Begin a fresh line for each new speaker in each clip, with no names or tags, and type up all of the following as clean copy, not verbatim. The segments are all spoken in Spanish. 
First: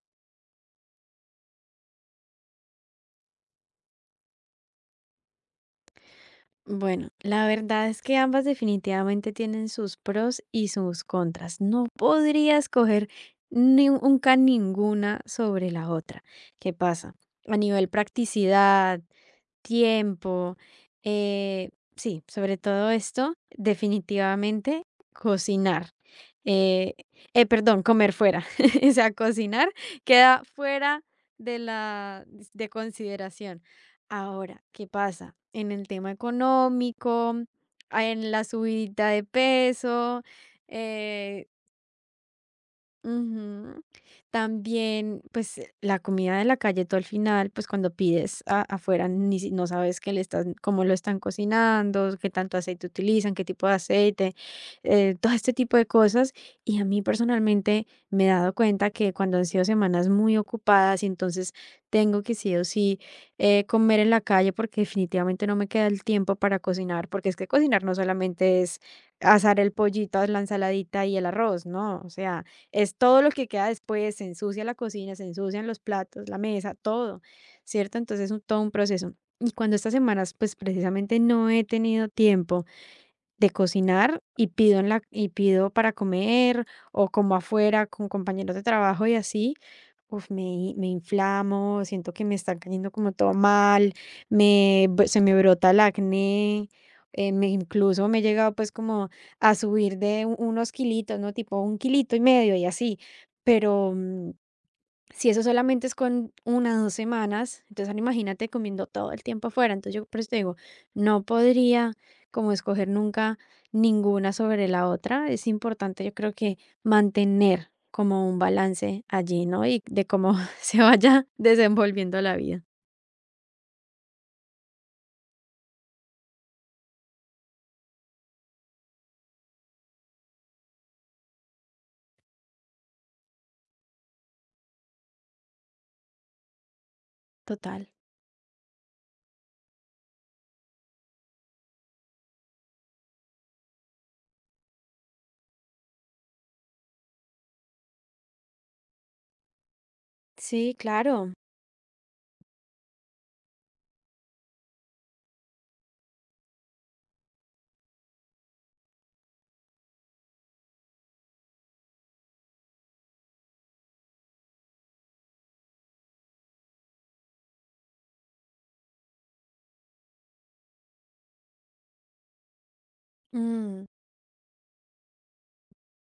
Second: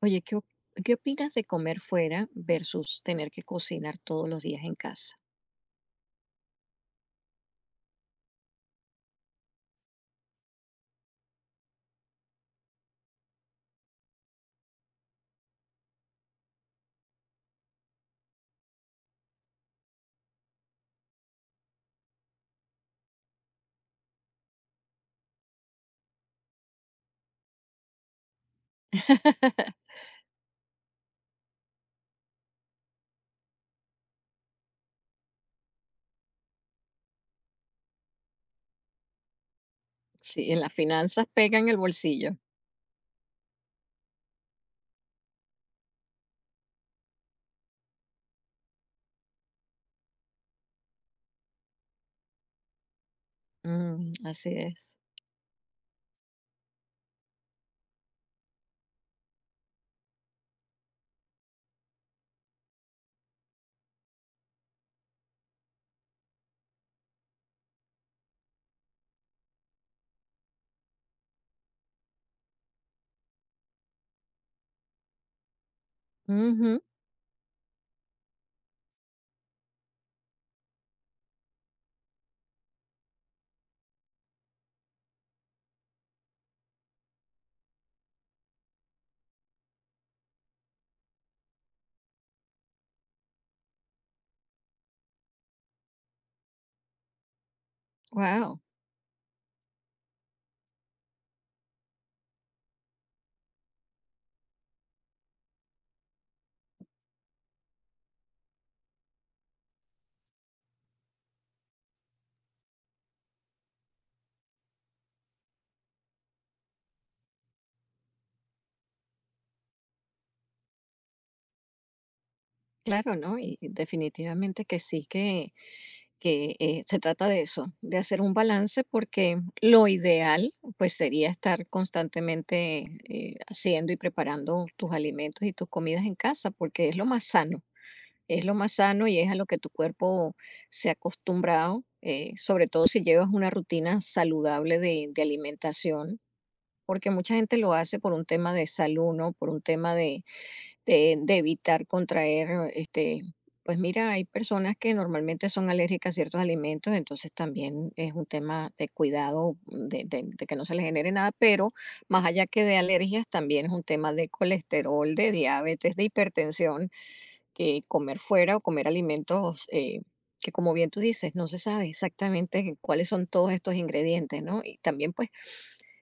Oye, ¿Qué opinas de comer fuera versus tener que cocinar todos los días en casa?
Bueno, la verdad es que ambas definitivamente tienen sus pros y sus contras. No podría escoger ni nunca ninguna sobre la otra. ¿Qué pasa? A nivel practicidad, tiempo, eh, sí, sobre todo esto, definitivamente cocinar. Eh, Perdón, comer fuera. O sea, cocinar queda fuera de la de consideración. Ahora, ¿qué pasa? En el tema económico, ah, en la subidita de peso,
Sí, en las finanzas
eh,
pega en el bolsillo.
ujú. También, pues la comida de la calle, tú al final, pues cuando pides afuera, ni, si- no sabes qué le están, cómo lo están cocinando, qué tanto aceite utilizan, qué tipo de
Mm,
aceite,
así es.
todo este tipo de cosas. Y a mí personalmente me he dado cuenta que cuando han sido semanas muy ocupadas y entonces tengo que sí o sí comer en la calle porque definitivamente no me queda el tiempo para cocinar, porque es que cocinar no solamente es asar el pollito, la ensaladita y el arroz, no, o sea es todo lo que queda después, se ensucia la cocina, se ensucian los platos, la mesa, todo, ¿cierto? Entonces es todo un proceso. Y cuando estas semanas, pues precisamente no he tenido tiempo de cocinar y pido para comer o como afuera con compañeros de trabajo y así, uf, me inflamo, siento que me está cayendo como todo mal, se me brota el acné, me incluso me he llegado
Wow,
pues como a subir de unos kilitos, ¿no? Tipo un kilito y medio y así, pero si eso solamente es con una, 2 semanas, entonces ahora imagínate comiendo todo el tiempo afuera. Entonces yo por eso te digo, no podría como escoger nunca ninguna sobre la otra. Es importante, yo creo que mantener como un balance allí, ¿no? Y de cómo se vaya desenvolviendo la vida.
claro, ¿no? Y definitivamente que sí, que se trata de eso, de hacer un balance, porque lo ideal pues sería estar constantemente haciendo y preparando tus alimentos y tus comidas en casa, porque es lo más sano.
Total.
Es lo más sano y es a lo que tu cuerpo se ha acostumbrado, sobre todo si llevas una rutina saludable de alimentación, porque mucha gente lo hace por un tema de salud, ¿no? Por un tema de,
Sí,
de-
claro.
de evitar contraer, este, pues mira, hay personas que normalmente son alérgicas a ciertos alimentos, entonces también es un tema de cuidado, de que no se les genere nada, pero más allá que de alergias, también es un tema de colesterol, de diabetes, de hipertensión que comer fuera o comer alimentos que, como bien tú dices, no se sabe exactamente cuáles son todos estos
Mm,
ingredientes, ¿no? Y también, pues,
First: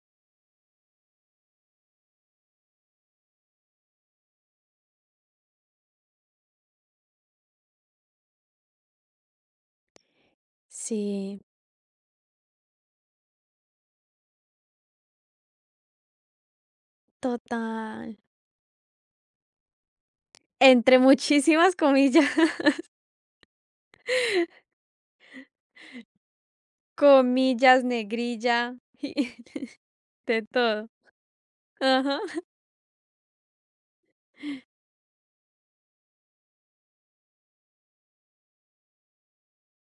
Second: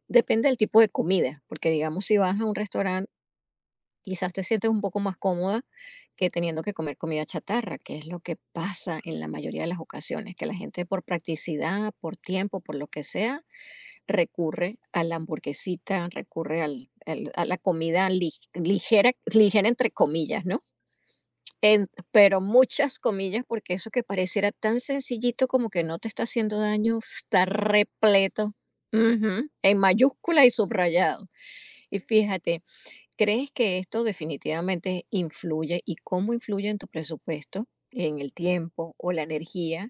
depende del tipo de comida, porque digamos, si vas a un restaurante, quizás te sientes un poco más cómoda que teniendo que comer comida chatarra, que es lo que pasa en la mayoría de las ocasiones, que la gente por
sí,
practicidad, por tiempo, por lo que sea, recurre a la hamburguesita, recurre a la comida
total.
ligera, ligera entre comillas, ¿no?
Entre muchísimas
En
comillas,
pero muchas comillas, porque eso que pareciera tan sencillito como que no te está haciendo daño, está
comillas,
repleto,
negrilla y
ujú, en
de
mayúscula y
todo.
subrayado. Y
Ajá.
fíjate, ¿crees que esto definitivamente influye y cómo influye en tu presupuesto, en el tiempo o la energía,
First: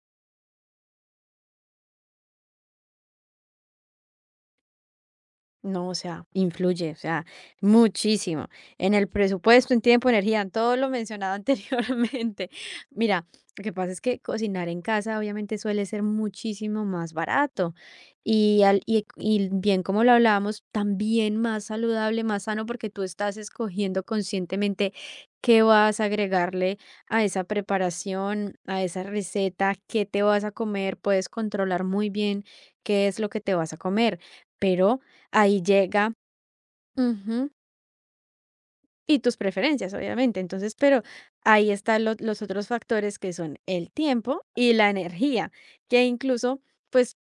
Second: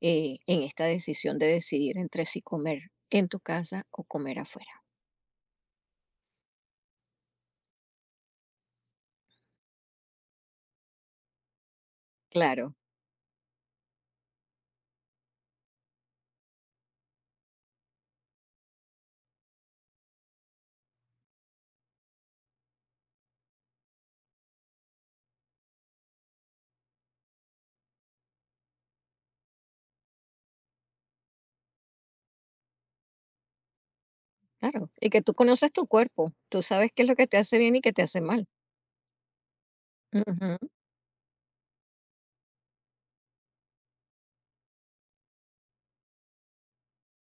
en esta decisión de decidir entre si comer en tu casa o comer afuera?
No, o sea, influye, o sea, muchísimo en el presupuesto, en tiempo, energía, en todo lo mencionado anteriormente.
Claro,
Mira, lo que pasa es que cocinar en casa obviamente suele ser muchísimo más barato y bien como lo hablábamos, también más saludable, más sano, porque tú estás escogiendo conscientemente qué vas a agregarle a esa preparación, a esa receta, qué te vas a comer, puedes controlar muy bien qué es lo que te vas a comer,
claro.
pero
Y que tú
ahí
conoces tu
llega,
cuerpo, tú sabes qué es lo que te
ujú,
hace bien y qué te hace mal.
y tus preferencias, obviamente.
Ujú,
Entonces, pero ahí están los otros factores que son el tiempo y la energía, que incluso, pues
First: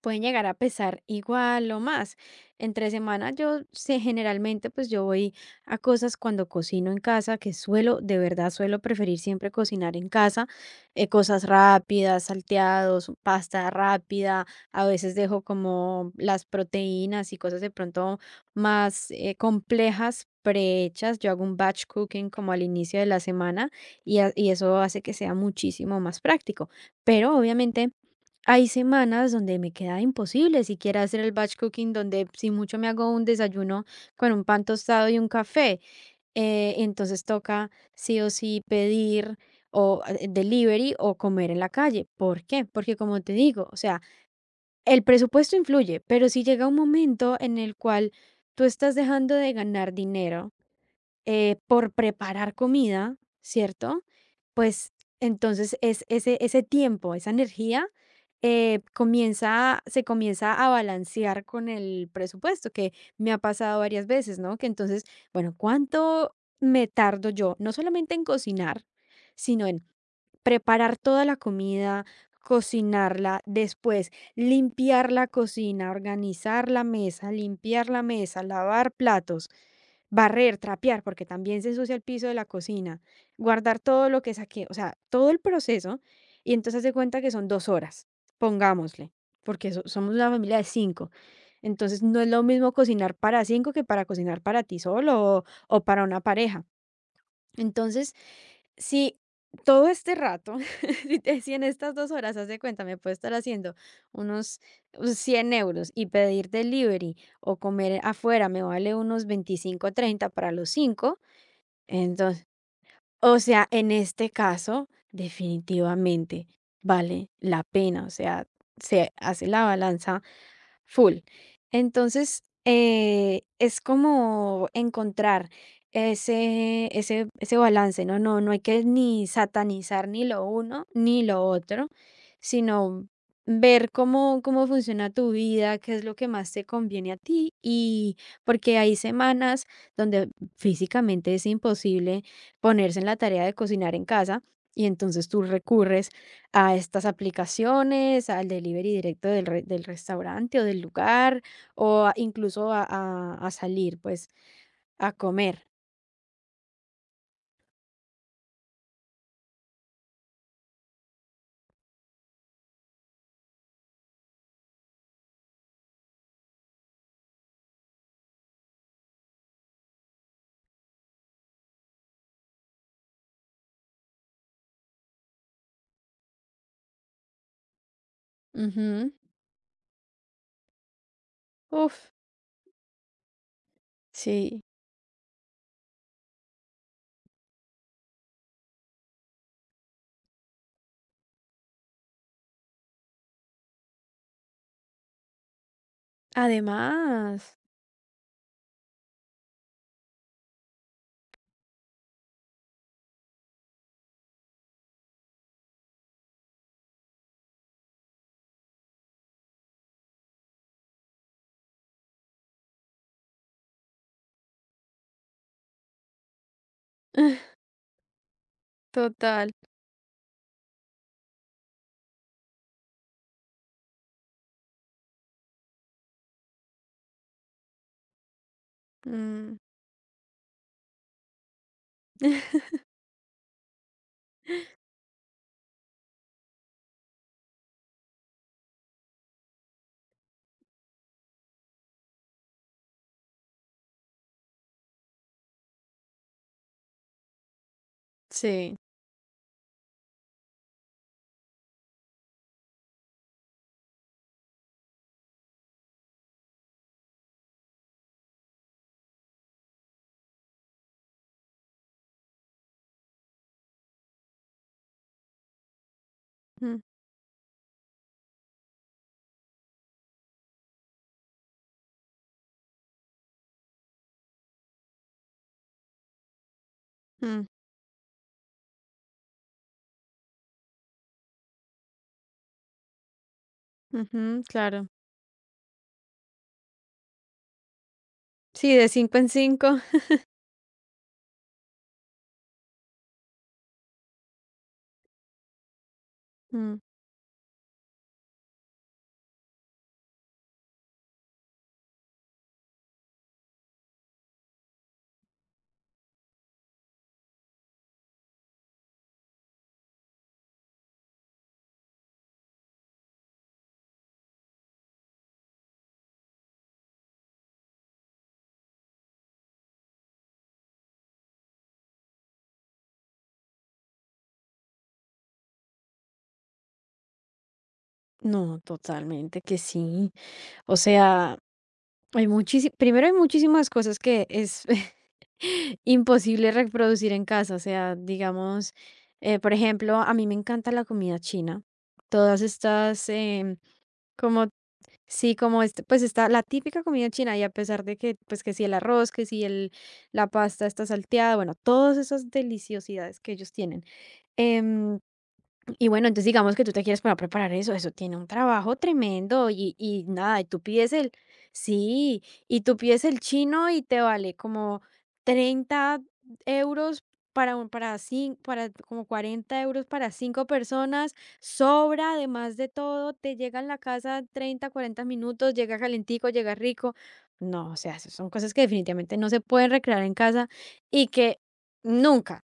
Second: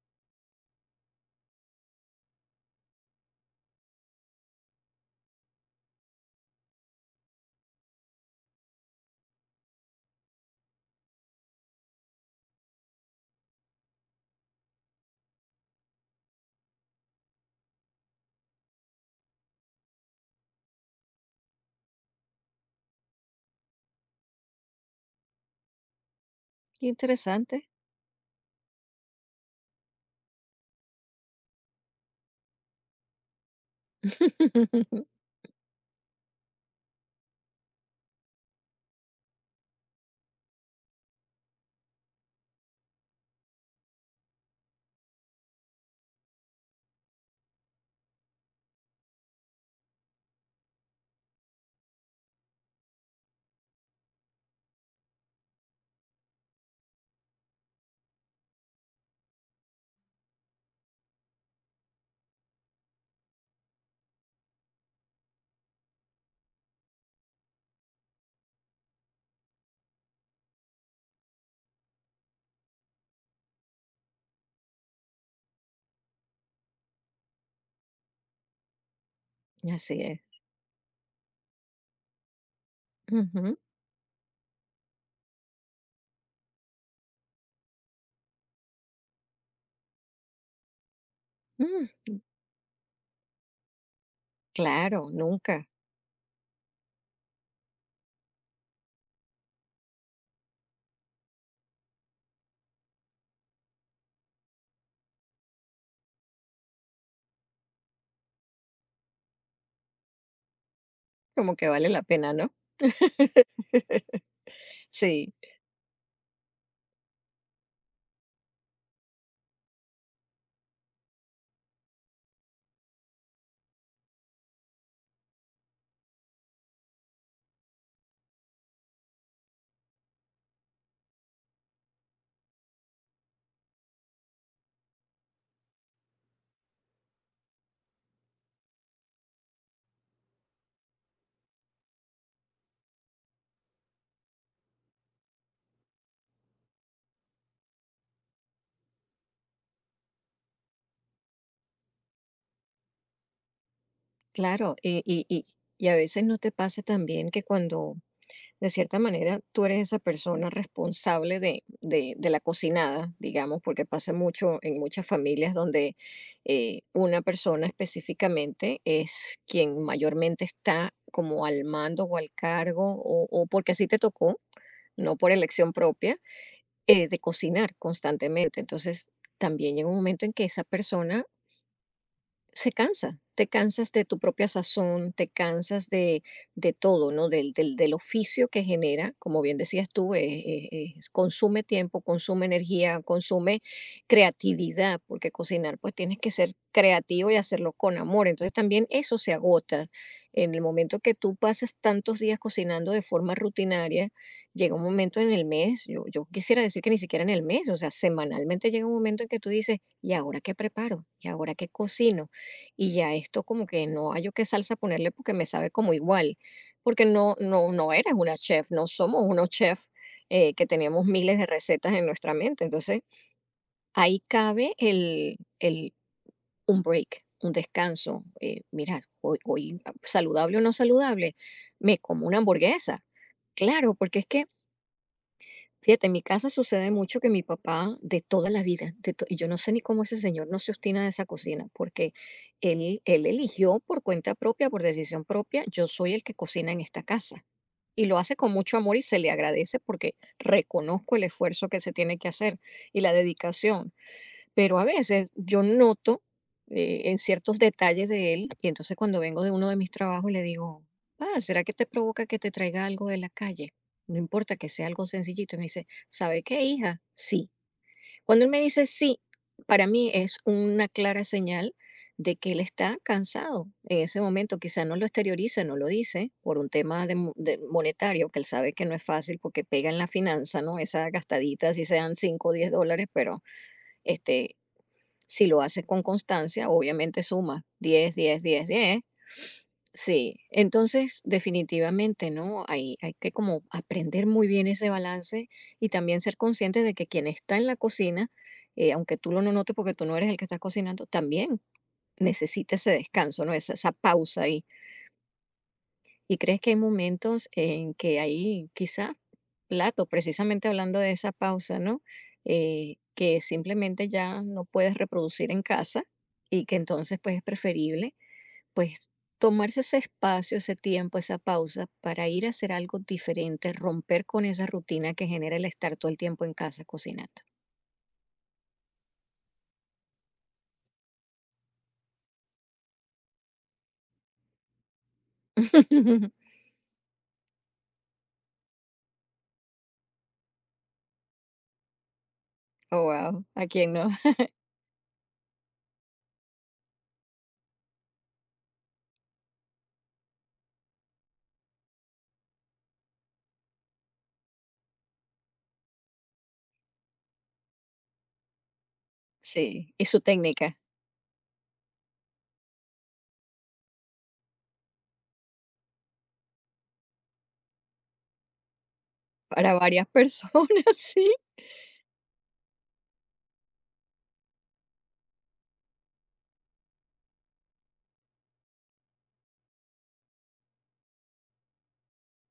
pueden llegar a pesar igual o más. Entre semana yo sé generalmente pues yo voy a cosas cuando cocino en casa, que suelo, de verdad suelo preferir siempre cocinar en casa, cosas rápidas, salteados, pasta rápida, a veces dejo como las proteínas y cosas de pronto más complejas, prehechas, yo hago un batch cooking como al inicio de la semana y eso hace que sea muchísimo más práctico.
qué
Pero
interesante.
obviamente hay semanas donde me queda imposible siquiera hacer el batch cooking, donde si mucho me hago un desayuno con un pan tostado y un café. Entonces toca sí o sí pedir o delivery o comer en la calle. ¿Por qué? Porque como te digo, o sea, el presupuesto influye, pero si llega un momento en el cual tú estás dejando de ganar dinero por preparar comida, ¿cierto? Pues entonces es ese, ese tiempo, esa energía, comienza, se comienza a balancear con el presupuesto, que me ha pasado varias veces, ¿no? Que entonces, bueno, ¿cuánto me tardo yo? No solamente en cocinar, sino en preparar toda la comida, cocinarla, después limpiar la cocina, organizar la mesa, limpiar la mesa, lavar platos,
Así es.
barrer, trapear, porque también se ensucia el piso de la cocina,
Ujú.
guardar todo lo que saqué, o sea, todo el proceso, y entonces se cuenta que son 2 horas, pongámosle, porque somos una familia de cinco.
Mm,
Entonces no es lo mismo cocinar para cinco que para cocinar para ti
claro,
solo
nunca.
o para una pareja. Entonces, si todo este rato, si en estas 2 horas, haz de cuenta, me puedo estar haciendo unos 100 euros y pedir delivery o comer afuera me vale unos 25-30 para los 5.
Como que vale la pena,
Entonces,
¿no?
o sea, en este caso,
Sí,
definitivamente vale la pena, o sea, se hace la balanza. Full. Entonces, es como encontrar ese balance, ¿no? No, no hay que ni satanizar ni lo uno ni lo otro, sino ver cómo, cómo funciona tu vida, qué es lo que más te conviene a ti y porque hay semanas donde físicamente es imposible ponerse en la tarea de cocinar en casa y entonces tú recurres a estas aplicaciones, al delivery directo del re del restaurante o del lugar, o a incluso a salir, pues,
claro. Y,
a
y, y,
comer.
y a veces no te pasa también que cuando, de cierta manera, tú eres esa persona responsable de la cocinada, digamos, porque pasa mucho en muchas familias donde una persona específicamente es quien mayormente está como al mando o al cargo, o porque así te tocó, no por elección propia. Eh, de cocinar constantemente. Entonces,
Ujú.
también llega un momento en que esa persona
Uf,
se cansa, te cansas de tu propia
sí.
sazón, te cansas de todo, ¿no? Del oficio que genera, como bien decías tú, consume tiempo, consume energía, consume creatividad, porque cocinar pues tienes que ser creativo y
Además,
hacerlo con amor, entonces también eso se agota. En el momento que tú pasas tantos días cocinando de forma rutinaria, llega un momento en el mes, yo quisiera decir que ni siquiera en el mes, o sea, semanalmente llega un momento en que tú dices, ¿y ahora qué preparo? ¿Y ahora qué cocino? Y ya esto como que no hallo qué salsa ponerle porque me sabe como igual, porque no no no eres una chef, no somos unos
total.
chefs, que tenemos miles de recetas en nuestra mente. Entonces, ahí cabe el un break, un descanso, mira, hoy
Mm,
hoy, saludable o no saludable, me como una hamburguesa. Claro, porque es que fíjate, en mi casa sucede mucho que mi papá, de toda la vida, y yo no sé ni cómo ese señor no se obstina de esa cocina, porque él eligió por cuenta propia, por decisión propia, yo soy el que cocina en esta casa. Y lo hace con mucho
sí.
amor y se le agradece porque reconozco el esfuerzo que se tiene que hacer y la dedicación. Pero a veces yo noto, en ciertos detalles de él, y entonces cuando vengo de uno de mis trabajos le digo: "Ah, ¿será que te provoca que te traiga algo de la calle? No importa que sea algo sencillito". Y me dice: "¿Sabe qué,
Mm,
hija? Sí". Cuando él me dice sí, para mí es una clara señal de que él está cansado en ese momento, quizá no lo exterioriza, no lo dice por un tema de mo
mm,
de monetario, que él sabe que no es fácil porque pega en la finanza, ¿no? Esa gastadita, si sean $5 o $10 pero,
ujú,
este,
claro.
si lo haces con constancia, obviamente sumas diez diez diez
Sí, de
diez
5 en cinco.
Sí, entonces definitivamente, ¿no? Hay que como aprender muy bien ese balance y también ser
Mm.
consciente de que quien está en la cocina, aunque tú lo no notes porque tú no eres el que está cocinando, también necesita ese descanso, ¿no? Esa pausa. ¿Y crees que hay momentos en que hay quizá plato, precisamente hablando de esa pausa, ¿no? Que simplemente ya no puedes reproducir en casa y que entonces pues es preferible pues tomarse ese espacio, ese tiempo, esa pausa para ir a hacer algo diferente, romper con esa rutina que genera el estar todo el tiempo en casa cocinando.
No, totalmente que sí. O sea, hay muchísimas. Primero hay muchísimas cosas que es imposible reproducir en casa. O sea, digamos, por ejemplo, a mí me encanta la comida china. Todas
Oh,
estas,
wow, ¿a quién no?
como sí, como este, pues está la típica comida china y a pesar de que, pues que si el arroz, que si el, la pasta está salteada, bueno, todas esas deliciosidades que ellos tienen. em, y bueno, entonces digamos que tú te quieres para preparar eso, eso tiene un trabajo tremendo
Sí,
y
y su
nada, y tú
técnica
pides el, sí, y tú pides el chino y te vale como 30 euros para un, para cinco, para como 40
para
euros
varias
para cinco
personas,
personas,
sí.
sobra además de todo, te llega en la casa 30-40 minutos, llega calentico, llega rico. No, o sea, eso son cosas que definitivamente no se pueden recrear en casa y que nunca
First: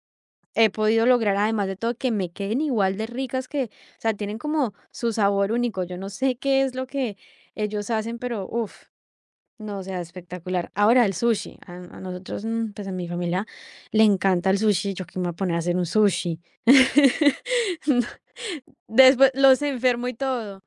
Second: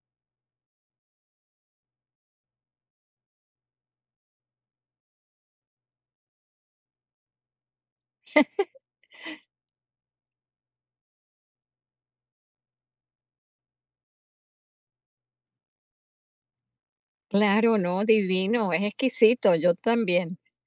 he podido lograr, además de todo, que me queden igual de ricas que, o sea, tienen como su sabor único. Yo no sé qué es lo que ellos hacen, pero uff, no, o sea, espectacular. Ahora el sushi, a nosotros, pues a mi familia le encanta el sushi. Yo que me voy a poner a hacer un sushi.
Claro, no, divino, es
Después
exquisito,
los
yo
enfermo y
también.
todo.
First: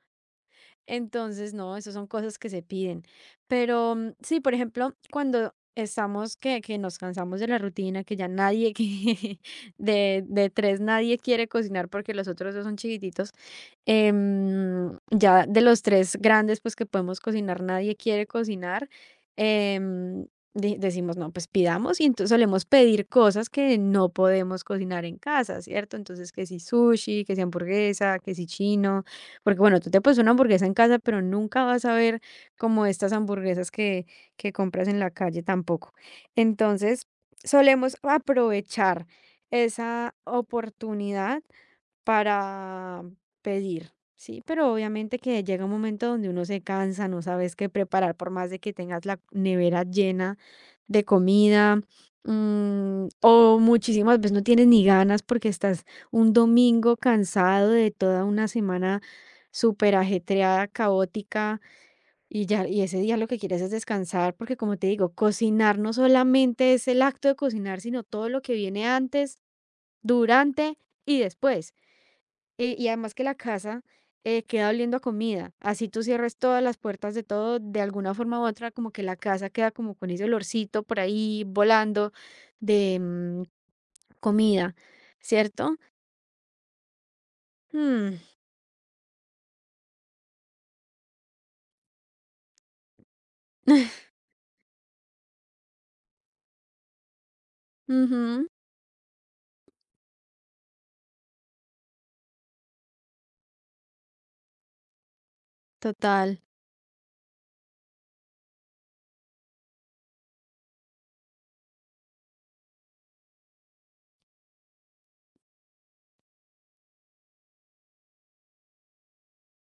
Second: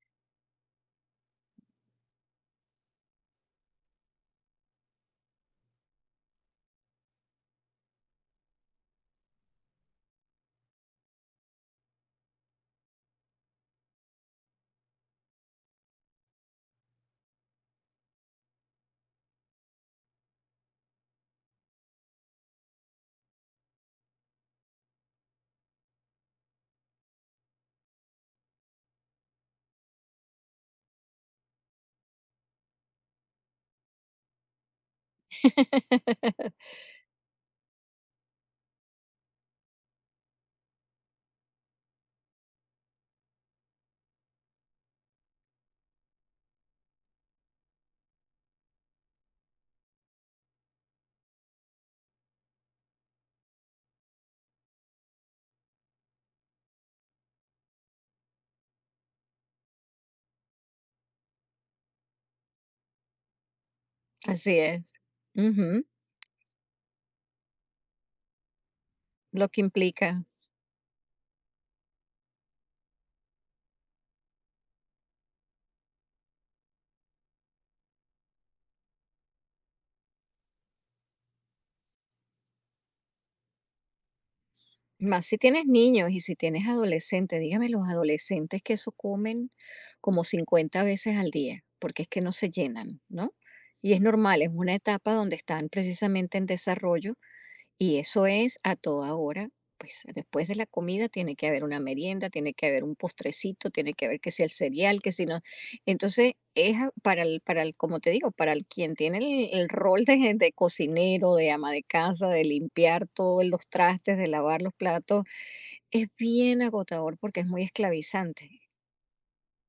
Entonces, no, esas son cosas que se piden. Pero sí, por ejemplo, cuando estamos que nos cansamos de la rutina, que ya nadie, que de tres nadie quiere cocinar porque los otros dos son chiquititos, ya de los tres grandes, pues que podemos cocinar, nadie quiere cocinar. em, Decimos, no, pues pidamos y entonces solemos pedir cosas que no podemos cocinar en casa, ¿cierto? Entonces, que si sushi, que si hamburguesa, que si chino. Porque bueno, tú te puedes una hamburguesa en casa, pero nunca vas a ver como estas hamburguesas que compras en la calle tampoco. Entonces, solemos aprovechar esa oportunidad para pedir, ¿sí? Pero obviamente que llega un momento donde uno se cansa, no sabes qué preparar, por más de que tengas la nevera llena de comida, o muchísimas veces no tienes ni ganas porque estás un domingo cansado de toda una semana súper ajetreada, caótica, y ya, y ese día lo que quieres es descansar, porque
Así
como
es.
te digo, cocinar
Ujú,
no solamente es el acto de cocinar, sino todo lo que viene antes,
lo que implica.
durante y después. Y además que la casa queda oliendo a comida. Así tú cierres todas las puertas de todo, de alguna forma u otra, como que la casa queda como con ese olorcito por ahí volando de comida,
Más si tienes
¿cierto?
niños y si tienes adolescentes, dígame los
Mm,
adolescentes que eso comen como 50 veces al día, porque es que no se llenan, ¿no? Y es normal, es una etapa donde están precisamente en desarrollo. Y eso
ujú,
es a toda hora, pues después de la comida tiene que haber una merienda, tiene que haber un postrecito, tiene que haber que sea el cereal, que si no. Entonces,
total.
para el, como te digo, para el quien tiene el rol de cocinero, de ama de casa, de limpiar todos los trastes, de lavar los platos, es bien agotador porque es muy esclavizante.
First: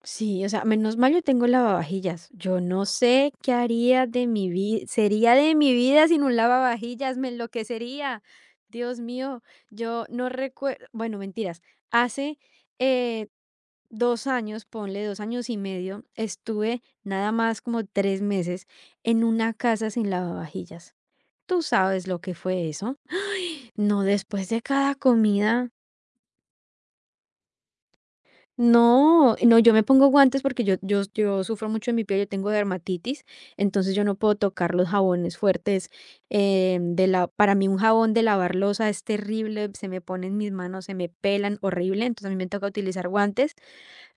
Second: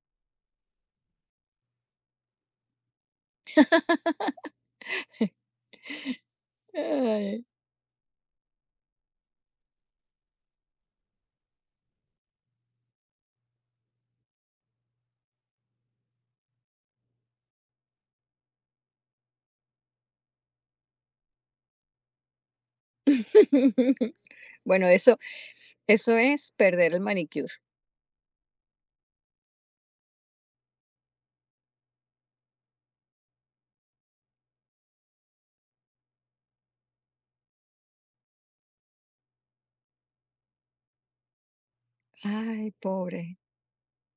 Sí, o sea, menos mal yo tengo lavavajillas. Yo no sé qué haría de mi vida, sería de mi vida sin un lavavajillas, me
Ay.
enloquecería. Dios mío, yo no recuerdo, bueno, mentiras. Hace eh, 2 años, ponle 2 años y medio, estuve nada más como 3 meses en una casa sin lavavajillas. Tú sabes lo que fue eso. No después de
Bueno,
cada
eso,
comida.
eso es perder el manicure.
No, no, yo me pongo guantes porque yo sufro mucho en mi piel, yo tengo dermatitis, entonces yo no puedo tocar los jabones fuertes, de la para mí un jabón de lavar loza es terrible, se me ponen mis manos, se me pelan, horrible, entonces a mí me toca
Ay,
utilizar
pobre.
guantes.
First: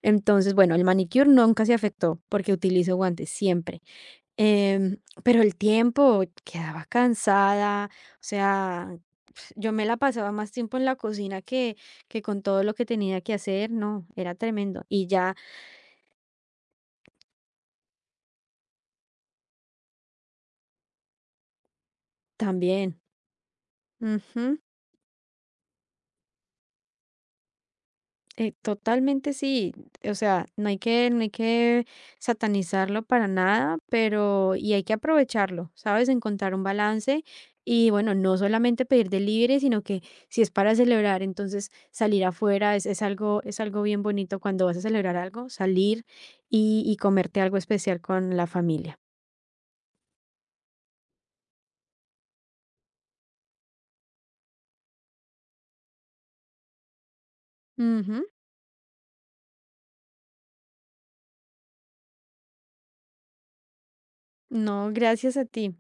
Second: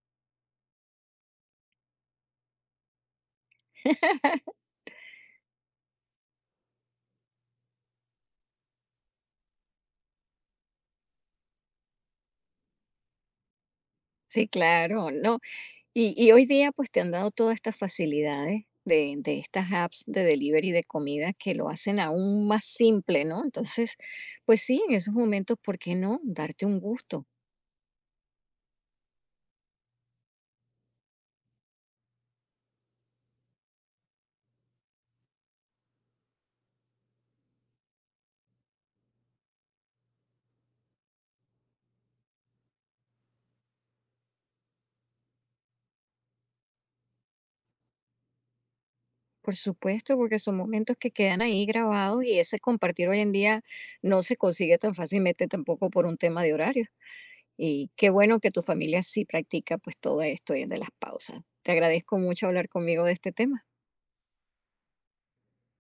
Entonces, bueno, el manicure nunca se afectó porque utilizo guantes siempre. Em, pero el tiempo, quedaba cansada, o sea, yo me la pasaba más tiempo en la cocina que con todo lo que tenía que hacer, no, era
Sí,
tremendo. Y
claro.
ya
No, y hoy día, pues, te han dado todas estas facilidades de estas apps de delivery de comida que lo hacen aún más
también.
simple, ¿no? Entonces,
Ujú.
pues sí, en esos momentos, ¿por qué no? Darte un gusto.
Totalmente sí, o sea, no hay que, no hay que satanizarlo para nada, pero y hay que aprovecharlo, ¿sabes? Encontrar un balance y bueno, no solamente pedir de libre sino que si es para celebrar, entonces salir afuera es algo bien bonito cuando vas a celebrar algo, salir y comerte algo especial con la familia.
Por supuesto, porque son momentos que quedan ahí grabados y ese compartir hoy en día no se consigue tan fácilmente tampoco por un tema de horario. Y qué
Ujú.
bueno que tu familia sí practica, pues, todo esto de las pausas. Te agradezco mucho hablar conmigo de este tema.
No, gracias a ti.